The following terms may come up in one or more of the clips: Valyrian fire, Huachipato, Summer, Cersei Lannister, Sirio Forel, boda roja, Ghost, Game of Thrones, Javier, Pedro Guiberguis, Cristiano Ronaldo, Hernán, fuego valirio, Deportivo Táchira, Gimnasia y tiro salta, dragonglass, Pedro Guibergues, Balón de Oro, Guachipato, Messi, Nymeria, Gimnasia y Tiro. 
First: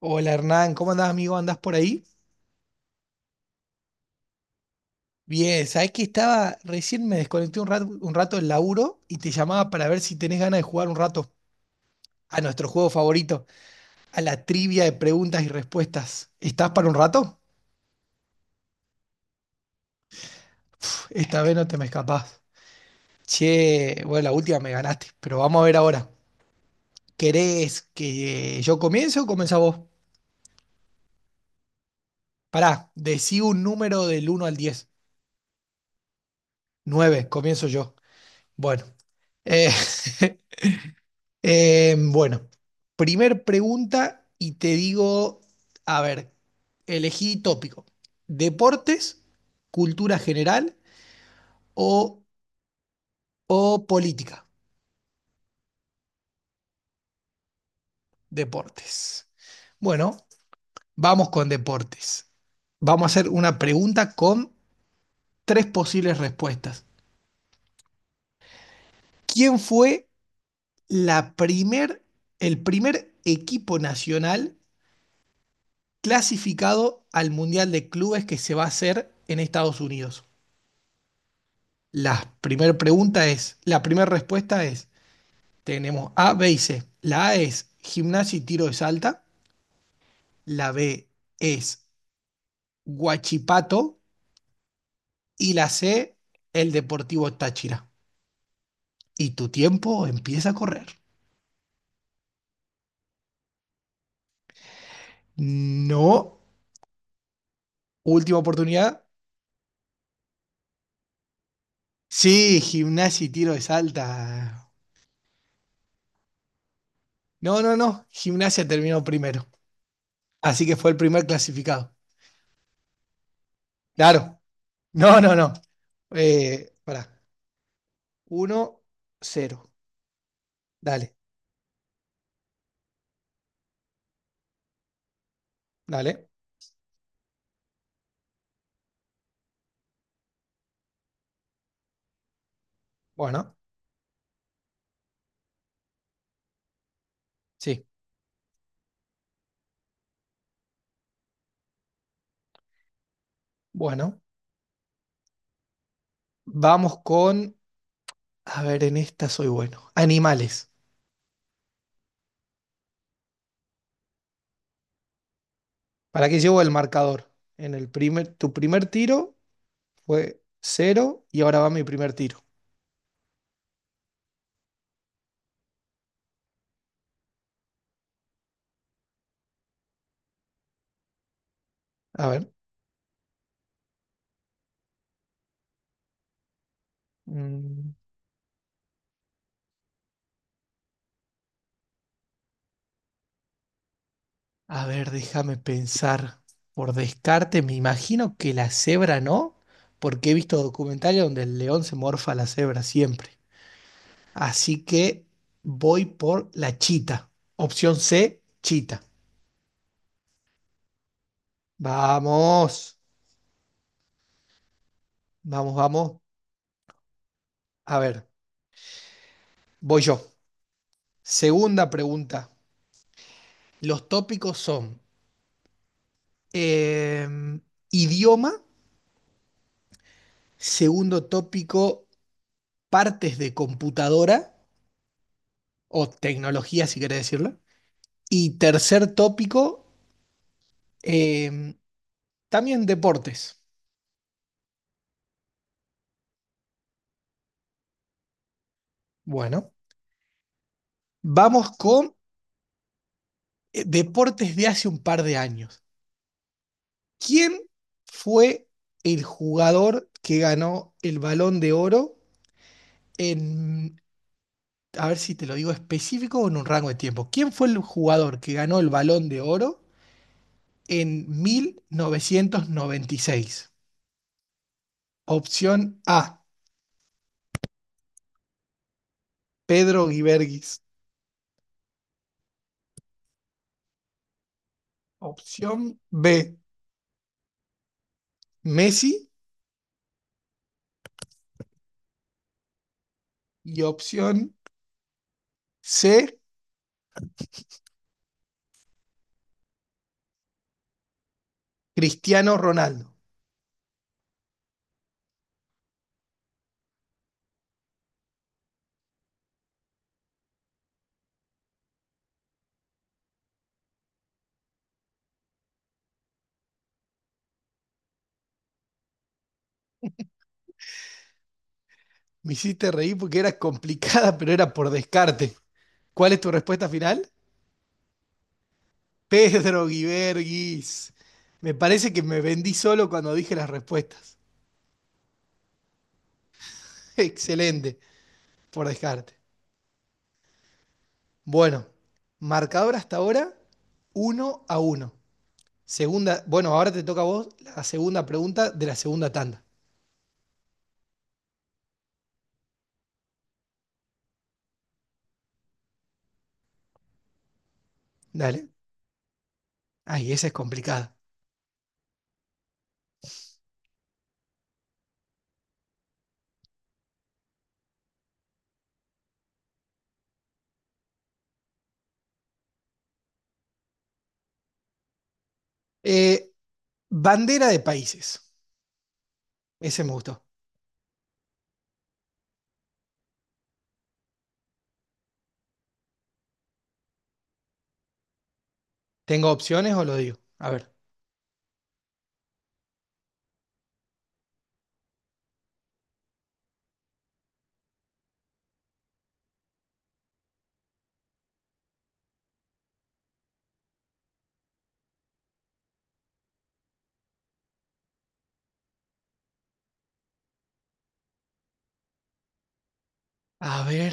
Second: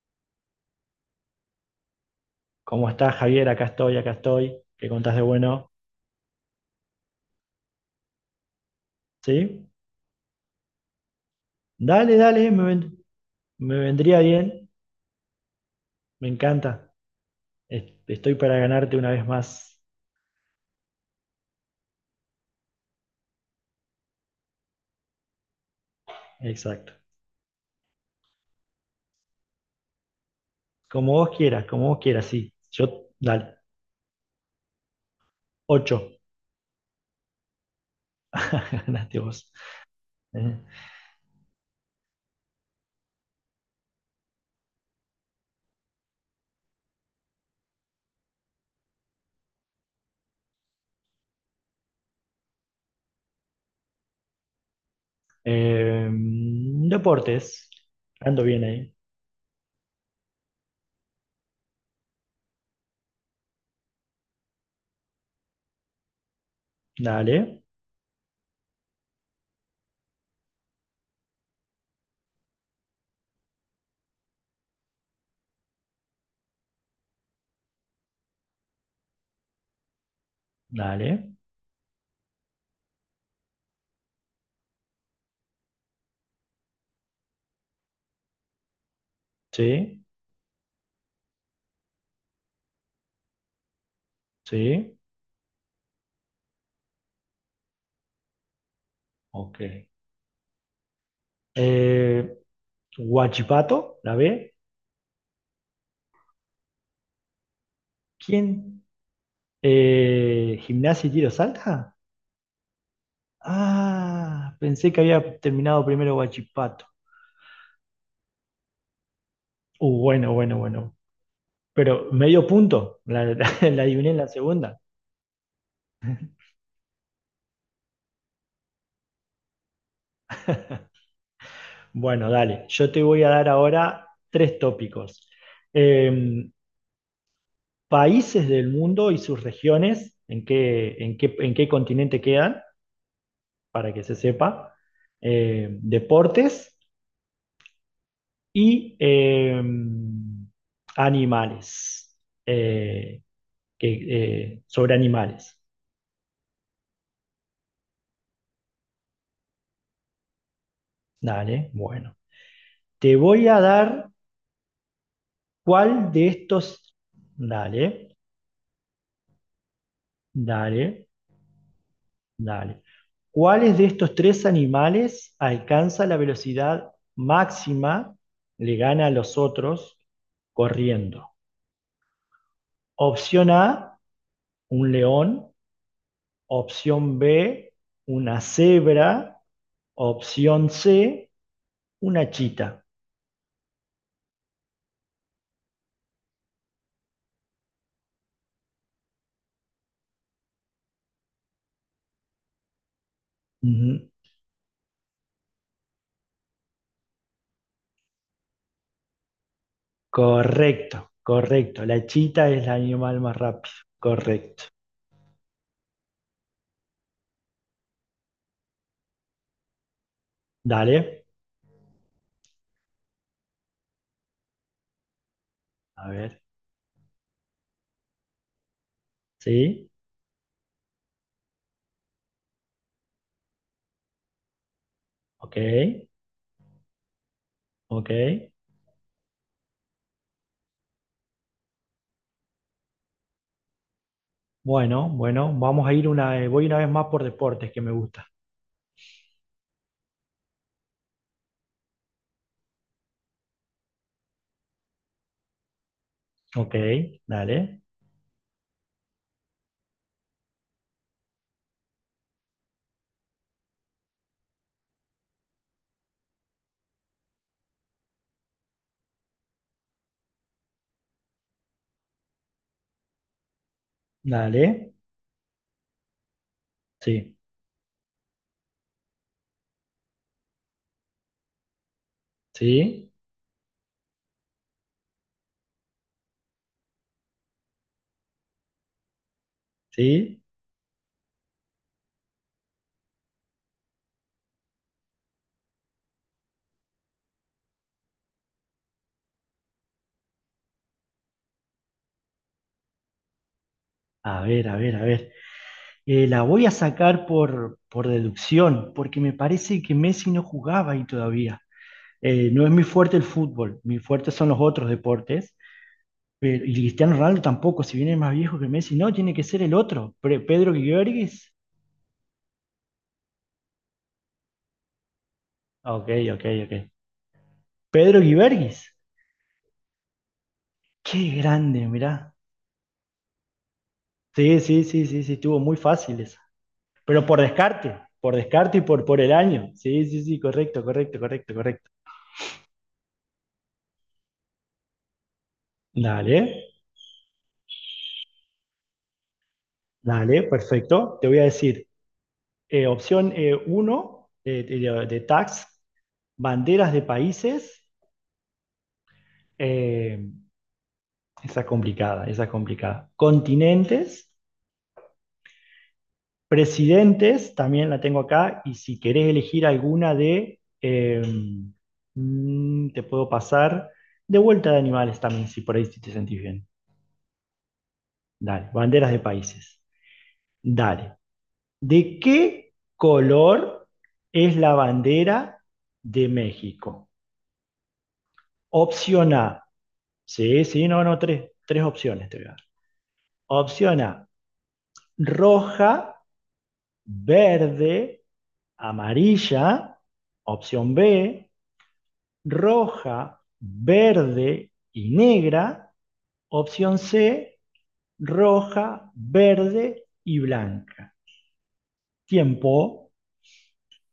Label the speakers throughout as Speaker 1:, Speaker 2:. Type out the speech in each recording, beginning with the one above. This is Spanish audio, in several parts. Speaker 1: Hola Hernán, ¿cómo andás amigo? ¿Andás por ahí?
Speaker 2: ¿Cómo estás, Javier? Acá estoy, acá estoy. ¿Qué contás de
Speaker 1: Bien,
Speaker 2: bueno?
Speaker 1: sabés que estaba, recién me desconecté un rato, del laburo y te
Speaker 2: ¿Sí?
Speaker 1: llamaba para ver si tenés ganas de jugar un rato
Speaker 2: Dale,
Speaker 1: a
Speaker 2: dale,
Speaker 1: nuestro juego favorito,
Speaker 2: me vendría
Speaker 1: a la
Speaker 2: bien.
Speaker 1: trivia de preguntas y
Speaker 2: Me
Speaker 1: respuestas. ¿Estás para
Speaker 2: encanta.
Speaker 1: un rato?
Speaker 2: Estoy para ganarte una vez más.
Speaker 1: Esta vez no te me escapás. Che, bueno, la última me ganaste, pero vamos a ver ahora.
Speaker 2: Exacto.
Speaker 1: ¿Querés que yo comience o comenzás vos?
Speaker 2: Como vos quieras, sí. Yo,
Speaker 1: Pará, decí
Speaker 2: dale.
Speaker 1: un número del uno al 10.
Speaker 2: Ocho.
Speaker 1: 9, comienzo yo. Bueno.
Speaker 2: Ganaste vos.
Speaker 1: eh,
Speaker 2: Eh,
Speaker 1: bueno, primer pregunta y te digo, a ver, elegí tópico, deportes, cultura general o, o política,
Speaker 2: deportes. Ando bien ahí.
Speaker 1: deportes. Bueno, vamos con deportes. Vamos a hacer una pregunta con tres posibles respuestas.
Speaker 2: Dale,
Speaker 1: ¿Quién fue la primer, el primer equipo nacional clasificado al Mundial de Clubes que se va a hacer en Estados Unidos?
Speaker 2: dale.
Speaker 1: La primera respuesta es, tenemos A, B y C. La A es gimnasia y tiro de salta,
Speaker 2: Sí,
Speaker 1: la B es Huachipato
Speaker 2: sí.
Speaker 1: y la C, el Deportivo Táchira. Y tu
Speaker 2: Ok.
Speaker 1: tiempo empieza a correr.
Speaker 2: Eh, Guachipato, la B.
Speaker 1: No, última
Speaker 2: ¿Quién?
Speaker 1: oportunidad.
Speaker 2: ¿Gimnasia y tiro salta?
Speaker 1: Sí, gimnasia y tiro de
Speaker 2: Ah,
Speaker 1: salta.
Speaker 2: pensé que había terminado primero Guachipato.
Speaker 1: No, no, no, gimnasia terminó primero.
Speaker 2: Bueno, bueno,
Speaker 1: Así que fue
Speaker 2: bueno.
Speaker 1: el primer clasificado.
Speaker 2: Pero medio punto, la adiviné en la
Speaker 1: Claro.
Speaker 2: segunda.
Speaker 1: No, no, no. Pará. 1-0. Dale,
Speaker 2: Bueno, dale, yo te voy a dar ahora tres tópicos.
Speaker 1: dale.
Speaker 2: Eh, países del mundo y sus regiones, en qué continente quedan,
Speaker 1: Bueno,
Speaker 2: para que se sepa. Deportes
Speaker 1: sí.
Speaker 2: y animales. Eh,
Speaker 1: Bueno,
Speaker 2: sobre animales.
Speaker 1: vamos con, a ver, en esta soy bueno. Animales.
Speaker 2: Dale, bueno. Te voy a dar cuál de
Speaker 1: ¿Para qué llevo el
Speaker 2: estos.
Speaker 1: marcador? En el
Speaker 2: Dale,
Speaker 1: primer, tu primer tiro fue
Speaker 2: dale,
Speaker 1: cero y ahora va mi primer tiro.
Speaker 2: dale. ¿Cuáles de estos tres animales alcanza la velocidad máxima, le gana a los otros corriendo?
Speaker 1: A ver.
Speaker 2: Opción A, un león. Opción B,
Speaker 1: mm,
Speaker 2: una cebra. Opción C, una chita.
Speaker 1: a ver, déjame pensar. Por descarte, me imagino que la cebra no, porque he visto documentales donde el león se morfa a la cebra siempre.
Speaker 2: Ujú.
Speaker 1: Así que voy por la chita. Opción C, chita.
Speaker 2: Correcto, correcto. La chita es el
Speaker 1: Vamos.
Speaker 2: animal más rápido. Correcto.
Speaker 1: Vamos, vamos. A ver, voy yo.
Speaker 2: Dale.
Speaker 1: Segunda pregunta. Los tópicos son
Speaker 2: A ver.
Speaker 1: eh, idioma,
Speaker 2: Sí.
Speaker 1: segundo tópico, partes de computadora
Speaker 2: Ok.
Speaker 1: o tecnología, si querés decirlo.
Speaker 2: Ok.
Speaker 1: Y tercer tópico, eh, también deportes.
Speaker 2: Bueno, bueno. Vamos a ir voy una vez más por deportes que me gusta.
Speaker 1: Bueno, vamos con deportes de hace un par de años.
Speaker 2: Ok.
Speaker 1: ¿Quién
Speaker 2: Dale.
Speaker 1: fue el jugador que ganó el Balón de Oro en a ver si te lo digo específico o en un rango de tiempo. ¿Quién fue el jugador que ganó el Balón de Oro en 1996?
Speaker 2: Dale.
Speaker 1: Opción A,
Speaker 2: Sí.
Speaker 1: Pedro Guiberguis.
Speaker 2: Sí.
Speaker 1: Opción B, Messi.
Speaker 2: Sí.
Speaker 1: Y opción C, Cristiano Ronaldo.
Speaker 2: A ver, a ver, a ver. La voy a sacar por deducción, porque me parece que Messi no jugaba ahí todavía. No es mi fuerte el fútbol, mi fuerte son los otros deportes. Y Cristiano Ronaldo tampoco, si viene más viejo que Messi, no, tiene que ser el otro. Pedro Guibergues.
Speaker 1: Me hiciste reír porque era complicada, pero era por descarte.
Speaker 2: Ah, Ok,
Speaker 1: ¿Cuál es
Speaker 2: ok,
Speaker 1: tu respuesta
Speaker 2: ok.
Speaker 1: final?
Speaker 2: Pedro Guibergues.
Speaker 1: Pedro Guiberguis.
Speaker 2: Qué
Speaker 1: Me
Speaker 2: grande, mirá.
Speaker 1: parece que me vendí solo cuando dije las respuestas.
Speaker 2: Sí, sí, sí, sí, sí, estuvo muy fácil esa. Pero
Speaker 1: Excelente,
Speaker 2: por descarte y
Speaker 1: por
Speaker 2: por el
Speaker 1: descarte.
Speaker 2: año. Sí, sí, sí, correcto, correcto, correcto,
Speaker 1: Bueno,
Speaker 2: correcto.
Speaker 1: marcador hasta ahora, uno a uno.
Speaker 2: Dale,
Speaker 1: Ahora te toca a vos la segunda pregunta de la segunda tanda.
Speaker 2: dale, perfecto. Te voy a decir, opción uno banderas de países.
Speaker 1: Dale.
Speaker 2: eh,
Speaker 1: Ay, esa es complicada.
Speaker 2: esa es complicada, esa es complicada. Continentes. Presidentes, también la tengo acá, y si querés elegir alguna te puedo pasar, de vuelta de animales también, si por ahí sí te sentís
Speaker 1: Eh,
Speaker 2: bien.
Speaker 1: bandera de países.
Speaker 2: Dale, banderas de países.
Speaker 1: Ese me gustó.
Speaker 2: Dale. ¿De qué color es la bandera de México? Opción
Speaker 1: ¿Tengo
Speaker 2: A.
Speaker 1: opciones o lo digo?
Speaker 2: Sí,
Speaker 1: A
Speaker 2: sí,
Speaker 1: ver.
Speaker 2: no, no, tres opciones te voy a dar. Opción A, roja, verde, amarilla. Opción B, roja, verde y negra. Opción C, roja, verde y blanca. Tiempo.
Speaker 1: A ver,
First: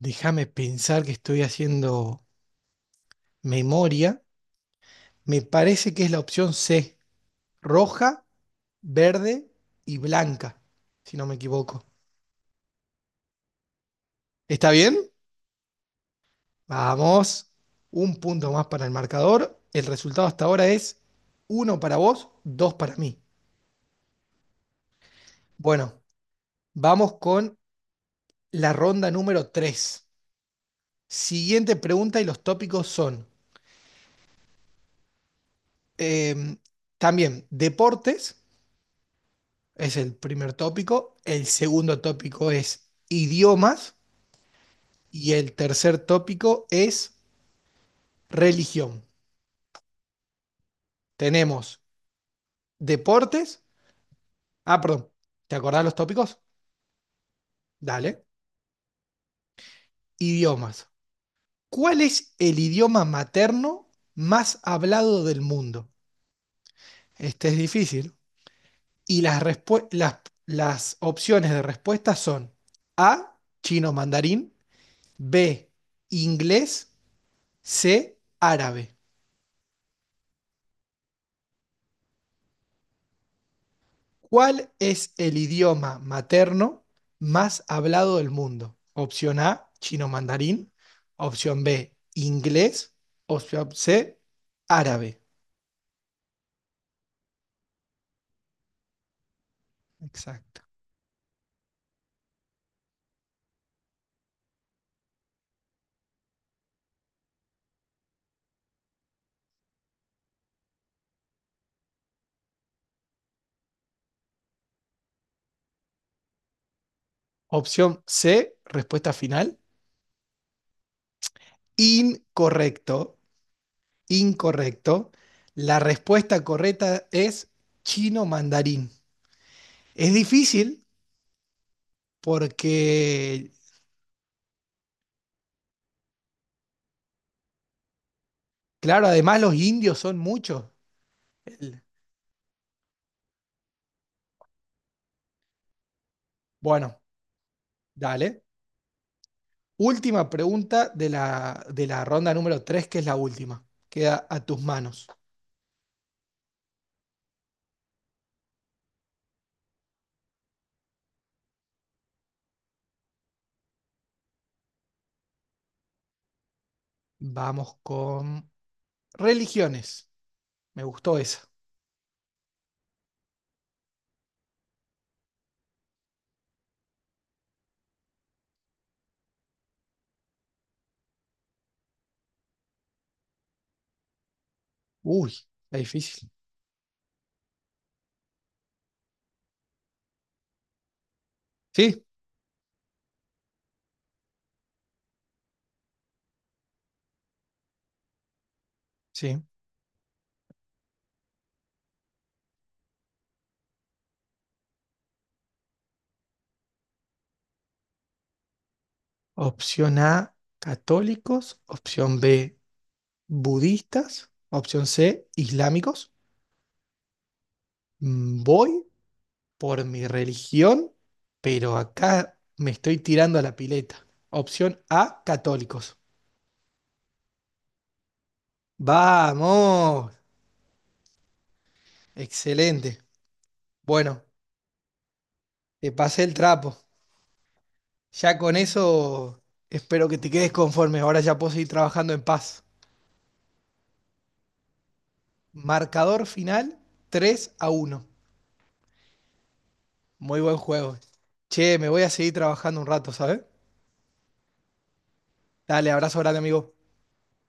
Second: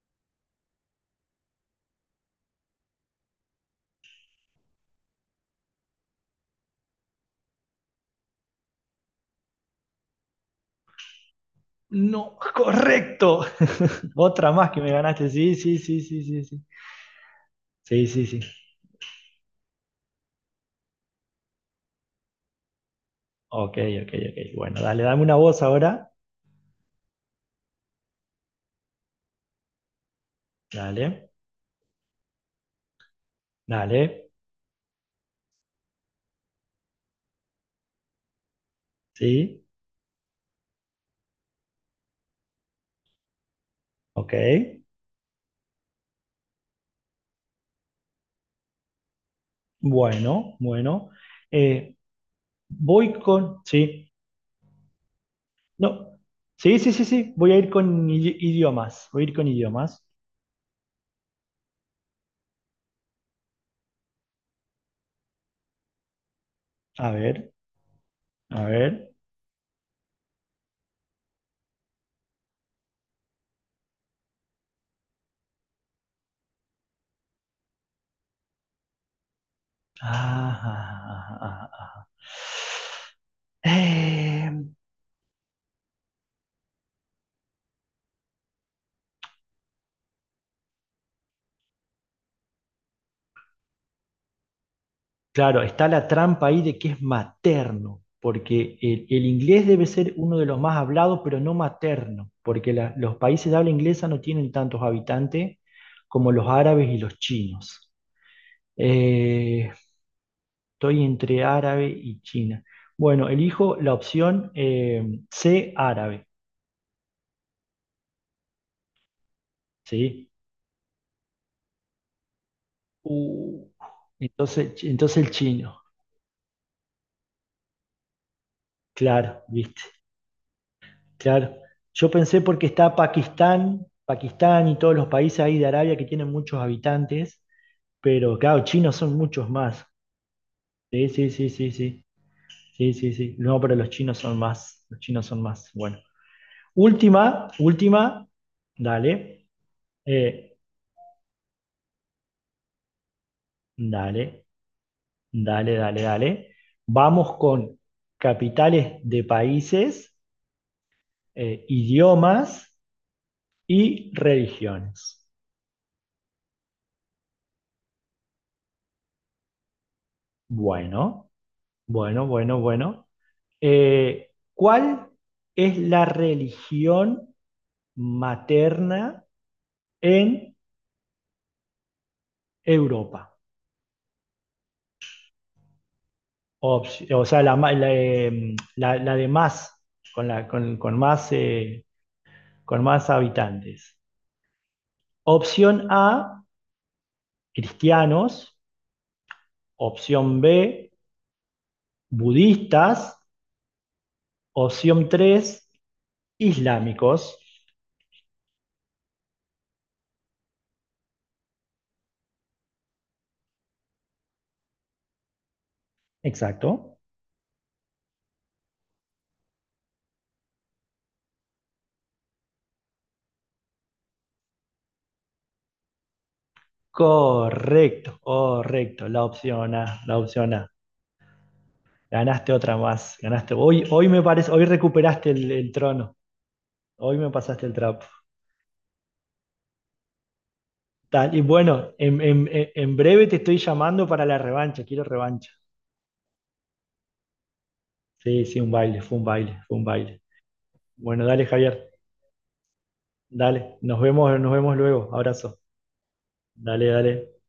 Speaker 1: déjame pensar que estoy haciendo memoria. Me parece que es la opción C. Roja, verde y blanca, si no me equivoco.
Speaker 2: No, correcto. Otra
Speaker 1: ¿Está
Speaker 2: más que me
Speaker 1: bien?
Speaker 2: ganaste. Sí, sí, sí, sí, sí, sí.
Speaker 1: Vamos,
Speaker 2: Sí,
Speaker 1: un
Speaker 2: sí, sí.
Speaker 1: punto más para el marcador. El resultado hasta ahora es uno para vos, dos para mí.
Speaker 2: Ok, ok, ok. Bueno, dale, dame una voz
Speaker 1: Bueno,
Speaker 2: ahora.
Speaker 1: vamos con la ronda número 3.
Speaker 2: Dale,
Speaker 1: Siguiente pregunta y los tópicos son
Speaker 2: dale.
Speaker 1: eh, también deportes,
Speaker 2: Sí,
Speaker 1: es el primer tópico. El segundo tópico es idiomas
Speaker 2: ok.
Speaker 1: y el tercer tópico es religión.
Speaker 2: Bueno, bueno.
Speaker 1: Tenemos
Speaker 2: Eh, voy con.
Speaker 1: deportes.
Speaker 2: Sí,
Speaker 1: Ah, perdón, ¿te acordás los
Speaker 2: no.
Speaker 1: tópicos?
Speaker 2: Sí, sí, sí, sí. Voy a ir con
Speaker 1: Dale.
Speaker 2: idiomas. Voy a ir con idiomas.
Speaker 1: Idiomas ¿Cuál es el idioma materno más hablado del mundo?
Speaker 2: A
Speaker 1: Este
Speaker 2: ver,
Speaker 1: es difícil.
Speaker 2: a ver.
Speaker 1: Y las opciones de respuesta son A, chino mandarín, B, inglés, C, árabe.
Speaker 2: Ah, ah, ah, ah, ah. Eh,
Speaker 1: ¿Cuál es el idioma materno más hablado del mundo? Opción A, chino mandarín, opción B, inglés, opción C, árabe.
Speaker 2: claro, está la trampa ahí de que es materno, porque el inglés debe ser uno de los
Speaker 1: Exacto.
Speaker 2: más hablados, pero no materno, porque la- los países de habla inglesa no tienen tantos habitantes como los árabes y los chinos. Eh, estoy entre árabe y China. Bueno, elijo la opción C, árabe,
Speaker 1: Opción C, respuesta final.
Speaker 2: ¿sí?
Speaker 1: Incorrecto,
Speaker 2: Uh, entonces,
Speaker 1: incorrecto.
Speaker 2: entonces el
Speaker 1: La
Speaker 2: chino.
Speaker 1: respuesta correcta es chino mandarín.
Speaker 2: Claro, viste,
Speaker 1: Es difícil
Speaker 2: claro. Yo pensé porque está
Speaker 1: porque,
Speaker 2: Pakistán, Pakistán y todos los países ahí de Arabia que tienen muchos habitantes, pero claro, chinos
Speaker 1: claro,
Speaker 2: son
Speaker 1: además
Speaker 2: muchos
Speaker 1: los
Speaker 2: más.
Speaker 1: indios son muchos.
Speaker 2: Sí, sí, sí, sí,
Speaker 1: El-
Speaker 2: sí. Sí, sí, sí. No, pero los chinos son más. Los chinos son más. Bueno.
Speaker 1: Bueno,
Speaker 2: Última, última.
Speaker 1: dale.
Speaker 2: Dale.
Speaker 1: Última
Speaker 2: eh,
Speaker 1: pregunta de de la ronda número 3, que es la última. Queda a
Speaker 2: dale,
Speaker 1: tus manos.
Speaker 2: dale, dale, dale. Vamos con capitales de países, idiomas y religiones.
Speaker 1: Vamos con religiones. Me gustó
Speaker 2: Bueno.
Speaker 1: esa.
Speaker 2: Bueno, bueno, bueno. ¿Cuál es la religión materna en Europa?
Speaker 1: Uy, está difícil.
Speaker 2: O sea, la de más, con, la,
Speaker 1: Sí,
Speaker 2: con más habitantes. Opción A, cristianos.
Speaker 1: sí.
Speaker 2: Opción B, budistas. Opción 3, islámicos.
Speaker 1: Opción A, católicos. Opción B, budistas, opción C, islámicos.
Speaker 2: Exacto.
Speaker 1: Mm, voy por mi religión, pero acá me estoy tirando a la pileta. Opción A, católicos.
Speaker 2: Correcto, correcto. La
Speaker 1: Vamos,
Speaker 2: opción A. Ganaste otra
Speaker 1: excelente.
Speaker 2: más, ganaste. Hoy me
Speaker 1: Bueno,
Speaker 2: parece, hoy recuperaste el
Speaker 1: te
Speaker 2: trono,
Speaker 1: pasé el trapo.
Speaker 2: hoy me pasaste el trapo.
Speaker 1: Ya con eso espero que te quedes conforme. Ahora
Speaker 2: Tal,
Speaker 1: ya
Speaker 2: y
Speaker 1: puedo seguir
Speaker 2: bueno,
Speaker 1: trabajando
Speaker 2: en,
Speaker 1: en
Speaker 2: en-
Speaker 1: paz.
Speaker 2: en- en breve te estoy llamando para la revancha, quiero revancha.
Speaker 1: Marcador final tres a uno,
Speaker 2: Sí, sí, un baile, fue un baile, fue un baile.
Speaker 1: muy buen juego.
Speaker 2: Bueno, dale,
Speaker 1: Che, me
Speaker 2: Javier,
Speaker 1: voy a seguir trabajando un rato, ¿sabes?
Speaker 2: dale, nos vemos luego, abrazo.
Speaker 1: Dale, abrazo grande, amigo.
Speaker 2: Dale, dale.